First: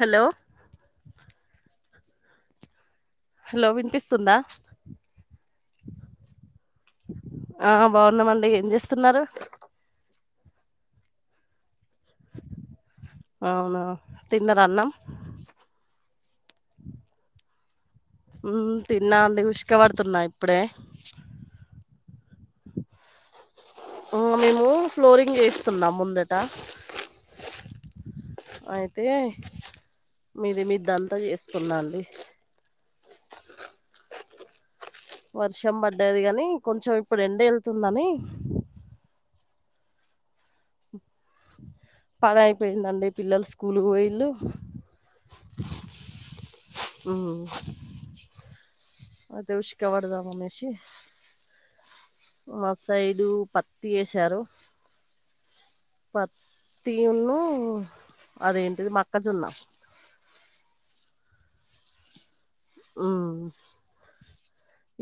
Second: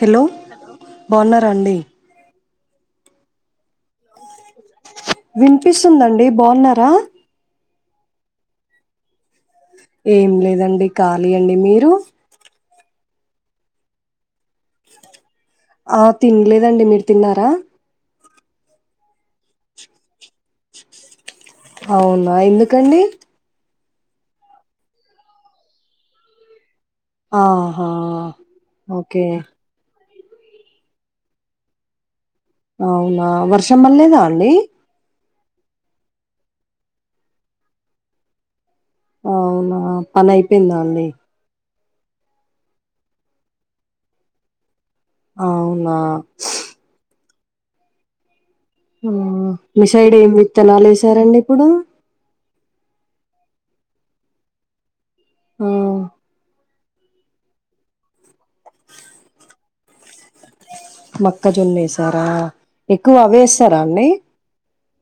Hello బాహున్నారా అండి hello విన్పిస్తుందా విన్పిస్తుందండి బాహున్నారా ఆ బాహున్నామండి ఏం జేస్తున్నారు ఏం లేదండి ఖాలీ అండి మీరు అవునా తిన్నర అన్నం ఆ తిన్లేదండి మీర్ తిన్నారా? ఉం తిన్నాం దిఉస్క వడ్తున్నా ఇప్పుడే అవునా ఎందుకండి ఆ మేము ఫ్లోరింగ్ జేస్తున్నాం ముందట ఆహా అయితే ఓకే మీది మీద్దంతా యేస్తున్నా అండి అవునా వర్షం బళ్లేదా అండి వర్షం బడ్డది గాని కొంచం ఇప్పుడేళ్తుందని అవునా పనైపోయిందా అండి పనైపోయిందండి పిల్లల్ స్కూల్ గ్ పోయిళ్ళు అవునా ఉ ఉం మీ ఉషక సైడ్ పడదాం ఏం అనేసి విత్తనాల్ ఏసారండి ఇప్పుడు మా సైడు పత్తి ఏసారు ఉం పత్తి ఉను అదేంటిది మక్కజొన్న. మక్కజొన్న ఏసారా ఉం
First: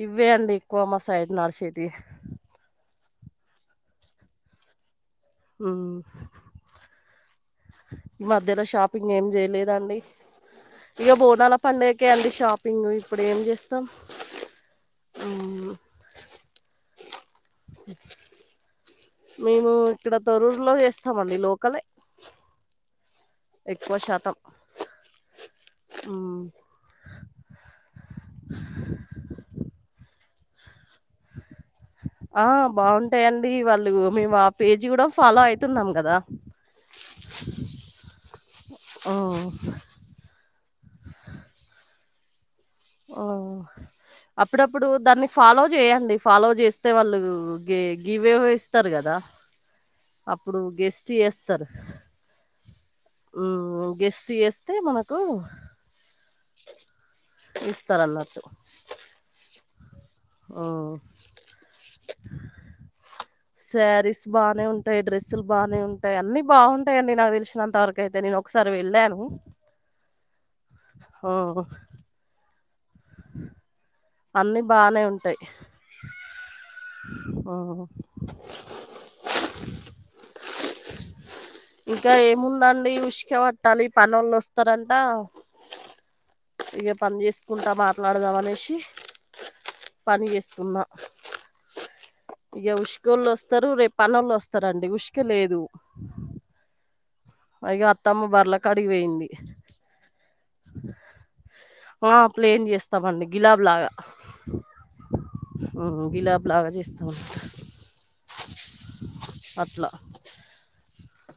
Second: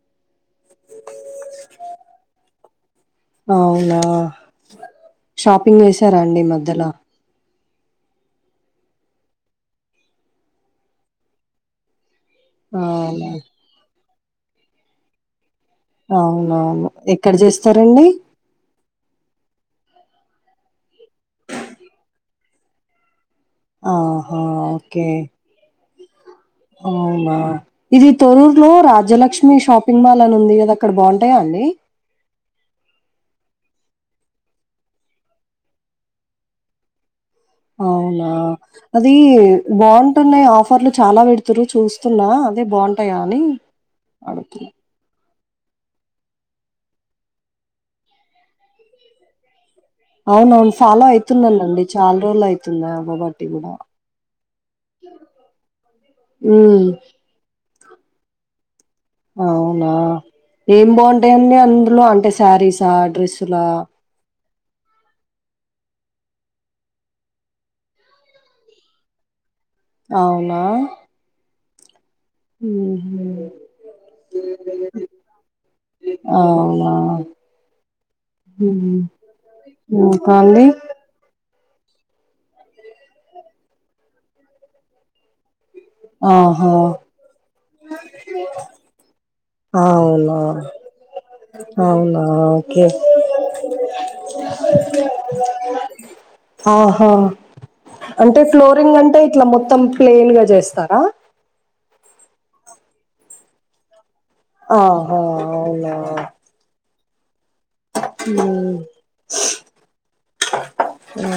ఇవ్వే అండి ఎక్కువ మా సైడ్ నాడ్సేటి అవునా షాపింగ్ హ్మ్ చేసారా అండి ఈ మధ్యలో ఈ మద్దల షాపింగ్ ఏం జేయలేదా అండి ఇగ బోనాల పండగకే అండి షాపింగు అవునా ఇప్పుడేం జేస్తాం అవునవును ఎక్కడ జేస్ మేము ఇక్కడ తొరూరులో యేస్తామండి లోకలే ఎక్వ శాతం ఆహా అవ్నా ఇది తొరూర్ లో రాజ్యలక్ష్మి షాప్ పింగ్ మాల్ అన్ ఉంది గద అక్కడ బాహుంటయా అండి ఆ బాహుంటాయండి వాళ్ళు మేము ఆ పేజీ గూడా ఫాలో అయితున్నాం గదా అవునా అది ఆ, బా ఉంటున్నాయ్ ఆఫర్లు చాలా వెడుతుర్రు చూస్ చిన్నా అదే బా ఉంటాయా అని అడుగుతున్ ఇప్పుడు దాన్ని ఫాలో జేయండి ఫాలో జేస్తే వాళ్ళు గే గివేవో ఇస్తారు గదా అవునవున్ ఫాలో చేస్తారు అయుతున్నానండి చాల్ రోల్ అయుతుందా అవవట్టి గుడా మ్మ్ గెస్ట్ యస్ తేమనకు ఉం ఇస్తరన్నట్టు అవునా ఏం మ్మ్ బా ఉంటాయండి అందులో అంటే సారీసా డ్రెస్సులా శారీస్ బానే ఉంటాయ్ డ్రెస్సుల్ బానే ఉంటాయ్ అన్ని బా ఉంటాయండి నాగ్ దెల్శినంతవరకైతే నేను ఒకసారి వెళ్ళాను. అవునా హ ఉహు అన్నిీ బానే ఉంటాయి అవునా మ్మ్ ఉహు ఉ కానీ ఇంకా ఏముందండి ఉషాక పట్టాలి పనోళ్ళు ఆస్తారంట ఆహా ఇక పని చేసుకుంటా మాట్లాడదాం అనేసి పని అవునా చేస్తున్నా అవునా ఇక ఓకే ఉషాకోళ్ళు ఆస్తారు రేపు పనోళ్ళు ఆస్తారుండి ఉషాక లేదు ఆహా ఇక అత్తమ్మ అంటే బర్ల కాడికి ఫ్లోరింగ్ అంటే పోయింది ఇట్లా మొత్తం ప్లెయిన్ గా జేస్తారా ఆ ప్లేన్ జేస్తామండి గిలాబ్ లాగా ఆహా అవునా గులాబ్ లాగా చేస్తూ ఉంట ఉమ్ అట్లా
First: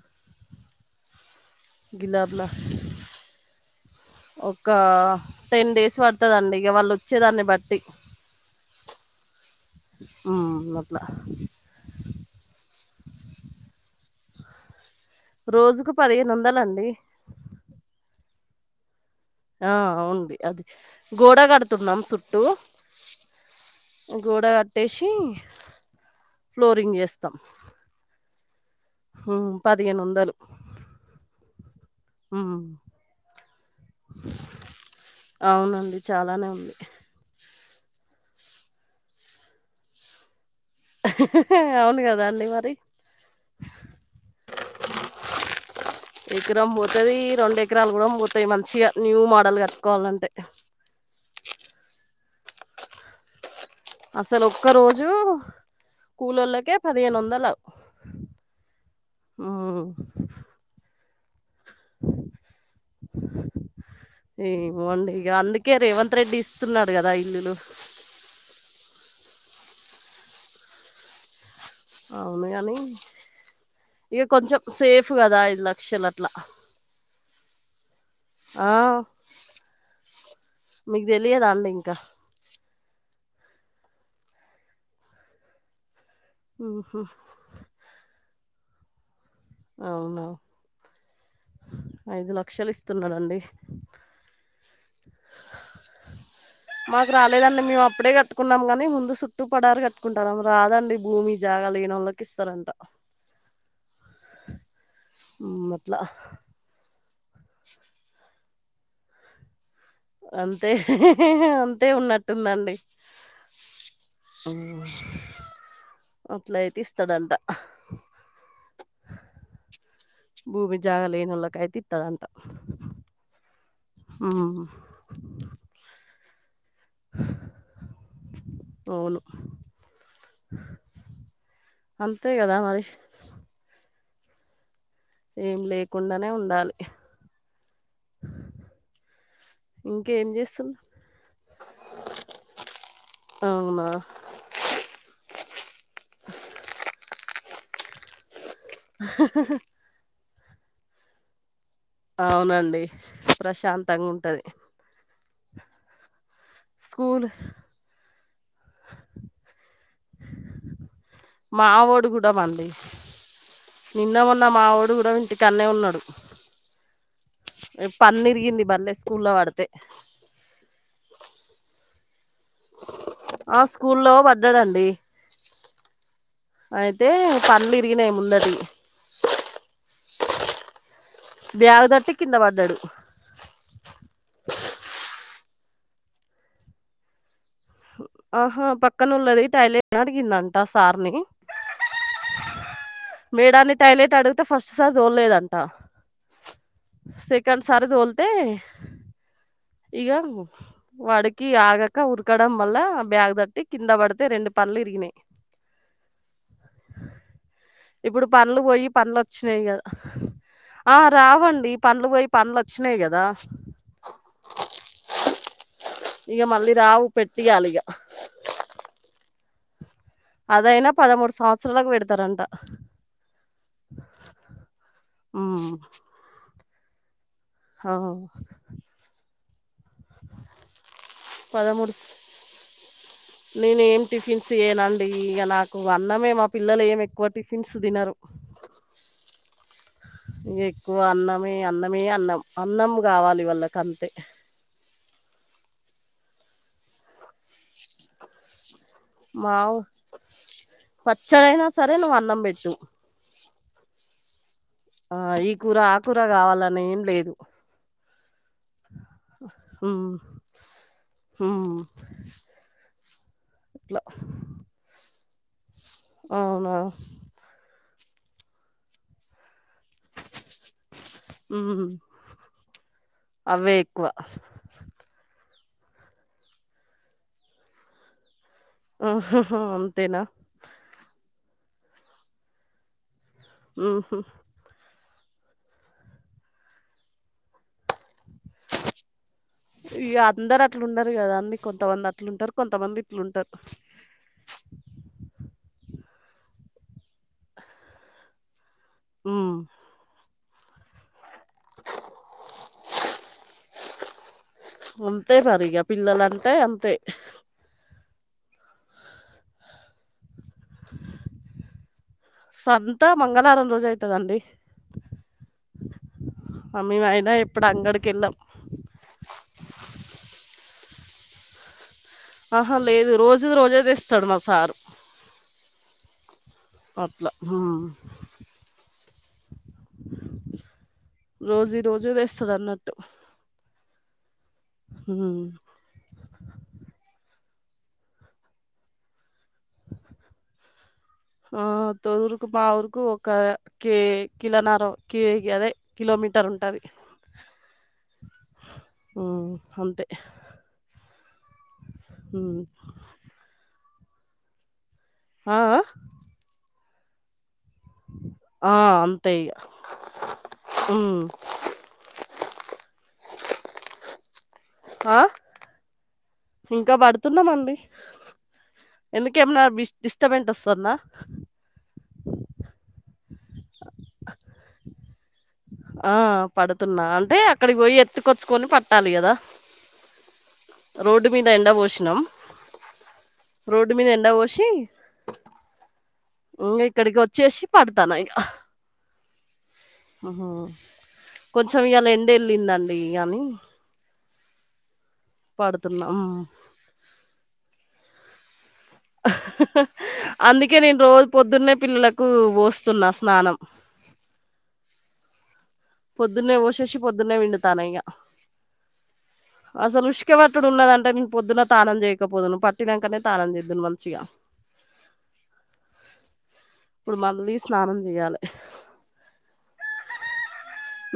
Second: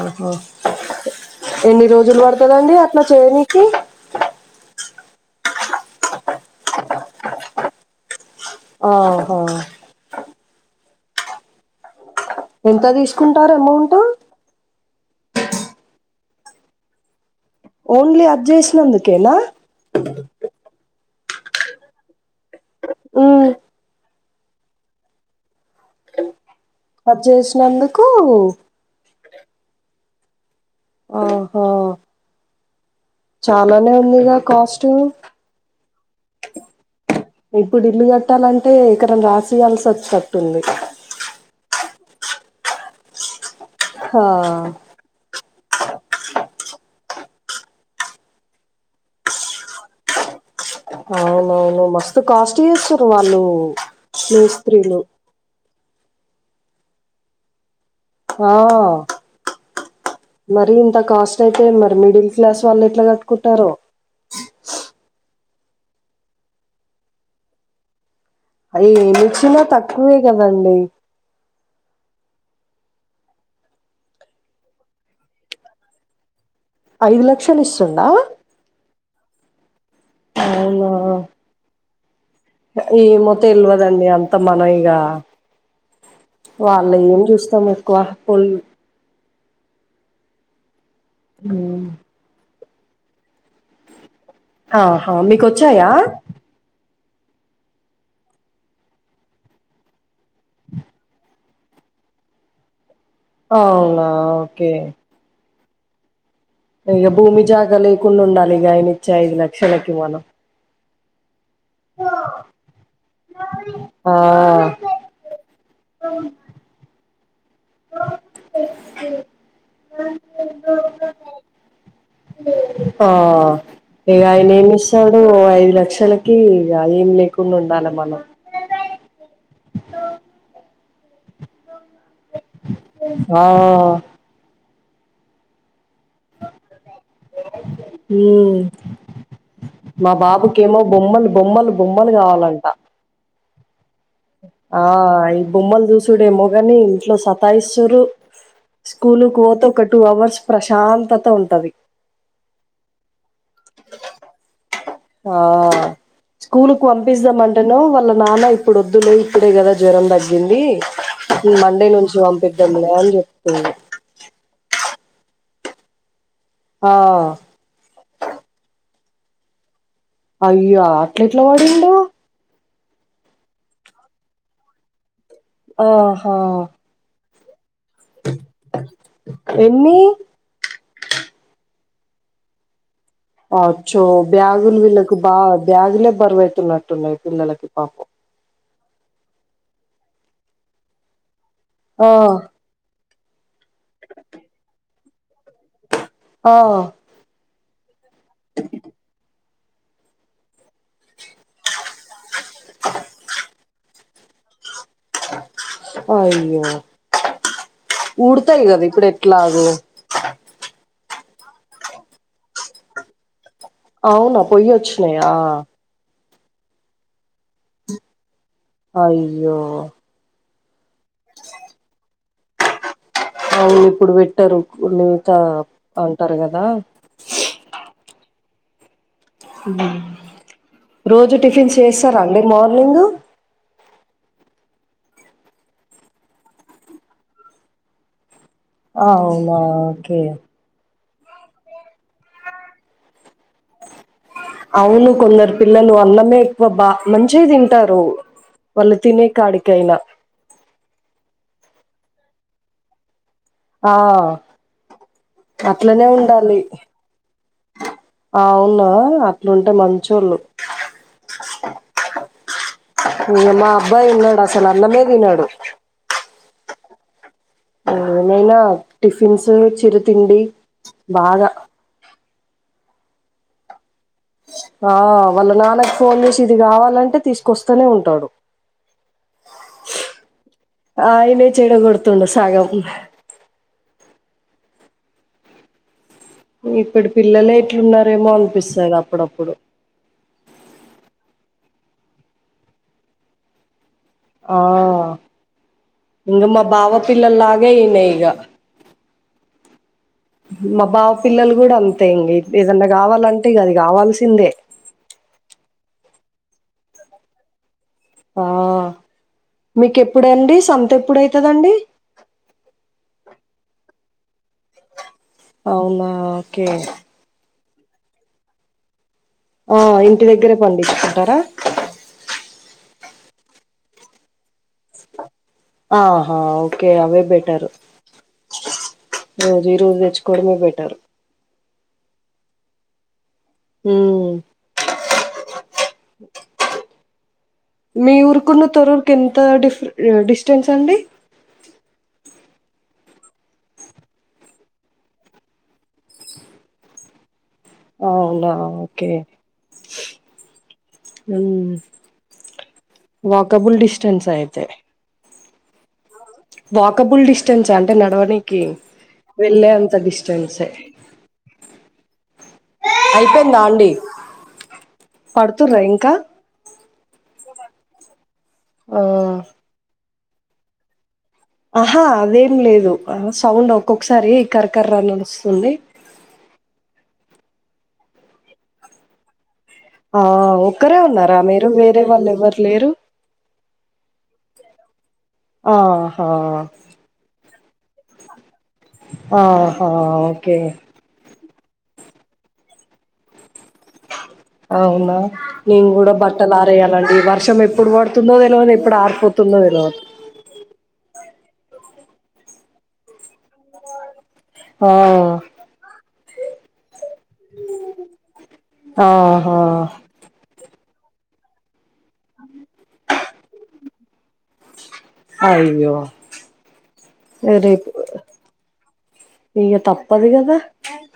ఆహా ఎన్ని రోజులు గులాబ్లా పడతదండి అట్లా చేయనికి ఒక టెన్ డేస్ పడుతదండి ఇక వాళ్ళు వచ్చే దాన్ని బట్టి ఆహా ఉ గట్ల ఎంత తీసుకుంటారు అమౌంట్ రోజుకు పదిహేను వందలండి ఓన్లీ అది చేసినందుకేనా ఆ అవును మేడం గోడ కడుతున్నాం సుట్టూ ఉ గోడ గట్టేసి అది చేసినందుకు ఉ. పదిహేను వందలు ఆహో ఆ చాలానే ఉందిగా కాస్ట్ అవునండి చాలానే ఉంది ఇప్పుడు ఇల్లు గట్టాలంటే ఎకరం రాసియాల్సి ఆచ్చేటట్టుంది అవును కదా అండి మరి హా ఎకరం పోతుది రెండు ఎకరాలు కూడా పోతాయి మంచిగా న్యూ మోడల్ కట్టుకోవాలంటే అవునవును మస్తు కాస్ట్ చేస్తుండ్రు వాళ్ళు అసలు ఒక్క మేస్త్రీలు రోజు కూలోళ్ళకే పదిహేను వందలా ఆ మ్మ్. మరి ఇంత కాస్ట్ అయితే మరి మిడిల్ క్లాస్ వాళ్ళు ఎట్లా కట్టుకుంటారో ఏమోండి ఇక అందుకే రేవంత్ రెడ్డి ఇస్తున్నాడు కదా ఇల్లులు అది ఏమిచ్చినా తక్కువే కదండి అవును గాని ఇక కొంచెం సేఫ్ కదా ఐదు లక్షలు అట్లా ఐదు లక్షలు ఇస్తుండా ఆ అవునా మీకు తెలియదాండి ఇంకా ఏమో తెల్వదండి అంత మన ఇగ వాళ్ళ మ్మ్హ్మ్. ఏం చూస్తాం ఎక్కువ పలు అవును ఉమ్ ఐదు లక్షలు ఇస్తున్నడండి ఆహా మీకొచ్చాయా? మాకు రాలేదండి మేము అప్పుడే కట్టుకున్నాము కనీ, ముందు చుట్టూ పడారు కట్ కుంటారెమో రాదండి భూమి జాగా లేనోళ్ళకి ఇస్తారంట. అవునా ఓకే ఉమ్ అట్ల ఇగ భూమి జాకా లేకుండా ఉండాలి ఇగ ఆయన ఇచ్చే ఐదు లక్షలకి మనం. అంతే అం తే ఉన్నట్టుందండి ఆ అట్ల అయితే ఇస్తడంట ఇ భూమి జాగా లేనోల్లకైతే ఇత్తరంట ఆ ఇగయినేమో తడు ఐదు లక్షలకి ఏం ఇగ లేకుండా ఉండాలె మనం. అవును అంతే కదా మరి ఆ ఏం లేకుండానే ఉండాలి. ఉమ్ మా ఇంకేం చేస్తున్నా బాబుకేమో బొమ్మలు, బొమ్మలు, బొమ్మలు కావాలంట. అమ్మా ఆ ఈ బొమ్మలు చూసుడేమో గాని ఇంట్లో సతాయిస్తురూ స్కూల్ కు పోతే ఒక టూ అవర్స్ ప్రశాంతత ఉంటది. అవునండి ప్రశాంతంగా ఉంటది. ఆ స్కూల్ కు స్కూల్ పంపిస్దం అంటే నేమో, వాళ్ళ నాన్న ఇప్పుడు వద్దులే ఇప్పుడే కదా జ్వరం తగ్గింది మండే మావోడు నుంచి కూడా మండి పంపిద్దాంలే అని చెప్తుంది. నిన్న మొన్న మా వోడు గుడం ఇంటికాన్నే ఉన్నడు. ఆ పన్న విరిగింది బల్లేె స్కూల్లో పడితే అయ్యా అట్ల ఎట్ల పడిండు? ఆ స్కూల్లో పడ్డడండి. ఆహ అయితే పళ్లు తరిగినయి ముందటి ఎన్ని? బ్యాగ్ దర్టి కింద పడ్డడు ఆచొ బ్యాగులు వీళ్ళకి బా బ్యాగులే బరువైతున్నట్టున్నయి పిల్లలకి పాపం. ఆహ పక్కన ఉన్నది టాయిలెట్ అడిగిందంట సార్ని. ఆ మేడన్ని టాయిలెట్ అడుగుతే ఫస్ట్ సారీ దోలలేదంట ఆ సెకండ్ సారి దోల్తే ఇగ వాడికి ఆగ క ఉరకడం వల్ల బ్యాగ్ తట్టి కింద పడితే రెండు పళ్ళు ఇరిగినయి. అయ్యో ఇప్పుడు ఊడతాయి కదా పళ్ళుపోయి ఇప్పుడు పల్లోచ్చినయ్ ఎట్లాగో ఇగ ఆ రావండి పళ్ళు పోయి పళ్ళు వచ్చినయ్ కదా అవునా పొయ్యి వచ్చినయా ఇగ మళ్ళీ రావు పెట్టియాలి ఇగ అయ్యో అదైనా పదమూడు సంవత్సరాలకు పెడతరంట అవును ఇప్పుడు పెట్టరు [unintelligible] హ్మ్. అంటారు కదా అహా రోజు టిఫిన్స్ స్ చేస్తారా అండి మార్నింగ్ నేను ఏం టిఫిన్స్ ఇయనండి ఇగ నాకు అన్నమే మా పిల్లలు ఏం ఎక్కువ టిఫిన్స్ తినరు అవునా ఓకే మీకు అన్నమే అన్నమే అన్నం అన్నం గావాలి వాళ్ళకంతే అవును కొందరు పిల్లలు అన్నమే ఎక్కువ బా మంచి తింటరు మావ్ పచ్చడైనా సరే నువ్వు అన్నం బెట్టు ఆ ఆ ఈ కూర ఆ అట్లనే కూర ఉండాలి కావాలని ఏం లేదు అవునా అట్లుంటే మంచోళ్ళు హ మా అబ్బాయి వున్నాడు అసలు అన్నం ఏ తినడు అవునా నేనైనా టిఫిన్స్ చె హ్మ్ అవే ఎక్కువ ఆ వాళ్ళ నాన్నా కు ఫోన్ చేసి ఇది కావాలంటే తీసుకొస్తనే ఉంటాడు అంతేనా ఆయనే చెడ గొడుతుండు సగం ఉహ ఇప్పటి పిల్లలే ఎట్లున్నారెమోఅనిపిస్తది అప్పుడప్పుడు ఇగ అందరర్ అట్లుండరు కదా అన్నీ కొంతమంది అట్లుంటరు కొంతమంది ఇట్లుంటర్ ఆ ఇంగ మా బావ పిల్లల్లాగే ఇనయ్ హ్మ్ మా బావ పిల్లల్ గూడా అంతే ఇంగ ఏదన్నా కావాలంటే ఇగ అది కావాల్సిందే అంతే మరి ఇగ పిల్లలంటే అంతే ఆ మీకెప్పుడు అండి సంత ఎప్పుడయితదండి సంతా మంగళవారం రోజు అయితదండి అవునా ఓకే మేమయినా ఎప్పుడు అంగడికెళ్ళమ్ ఆ ఇంటి దగ్గరే పండించుకుంటా ఆహా లేదు రోజుది రోజె తెస్తడు మా సార్ ఆహా ఓకే అవె అట్లా బెటరు ఉమ్. రోజువి రోజు తెచ్చుకోవడమే బెట్రు రోజువి రోజే తెస్తడ్ అన్నట్టు హ్మ్ హ ఆ మీ ఊరుకును తొరూరుకి ఎంత డిఫ్ డిస్టెన్స్ అండి ఆ తొరురుకు మా ఊరుకు ఒక కే కిలోన్నారా కే అదే కిలోమీటర్ ఉంటాది [inaudible] అవునా ఓకే అంతే ఉ ఉమ్. వాకబుల్ డిస్టెన్సే అయితే ఆ ఆ వాకబుల్ డిస్టన్సా అన్ అంటే నడవనికి ఆ, అంతే ఇక వెళ్ళే అంత డిస్టెన్సే ఉమ్. అయిపోయిందా అండి ఆ పడుతున్నారా ఇంకా ఇంకా పడుతున్నామండి ఆ ఎందుకేమన్నా బిస్ డిస్టబెంట్ వస్తాన్నా. ఆహా అదేం లేదు ఆ సౌండ్ ఒక్కొక్కసారి కరకర్రా అని వస్తుంది. ఆ పడుతున్నా అంటే అక్కడికి పోయి ఎత్తుకొచ్చుకొని పట్టాలి కదా. ఆ ఒక్కరే రోడ్డు ఉన్నారా మీద మీరు ఎండ వేరే పోసినాం వాళ్ళు ఎవరు లేరు రోడ్డు మీద ఎండ పోసి ఆహా ఉమ్ ఇక్కడికి వచ్చేసి పడతాన్నా ఇగా ఆహా ఓకే కొంచెం ఇవాలా ఎండ వెళ్ళిందండి కానీ అవునా నేను కూడా పడుతున్నాం బట్టలు ఆరేయాలండి వర్షం ఎప్పుడు పడుతుందో తెలవదు ఎప్పుడు ఆర్ అహహ అందుకే నేను రోజు పొద్దున్నే పిల్లలకు పోస్తున్నా స్నానం. హౌ పొద్దున్నే పోసేసి పొద్దున్నే పిండుతన్న ఇగా ఆహా అసలు క్కేపట్టుడు ఉన్నదంటే నేను పొద్దునా తానం చేయకపోదును పట్టినక్కనే తానం చేద్దును మంచిగా. అయ్యో ఇప్పుడు యే మళ్ళీ రేపు స్నానం చేయాలి ఇగా తప్పదు కదా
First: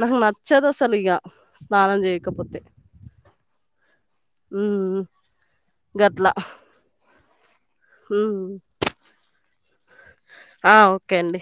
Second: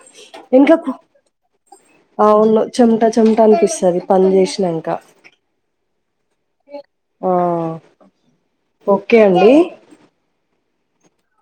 నాకు నచ్చదు ఇంకా పో అసలు ఇక స్నానం చేయకపోతే అవును చెమట చెమట అనిపిస్తాది పని చేసినంకా. ఉమ్, గట్లా ఆ హు ఓకే అండి ఆ ఓకే అండి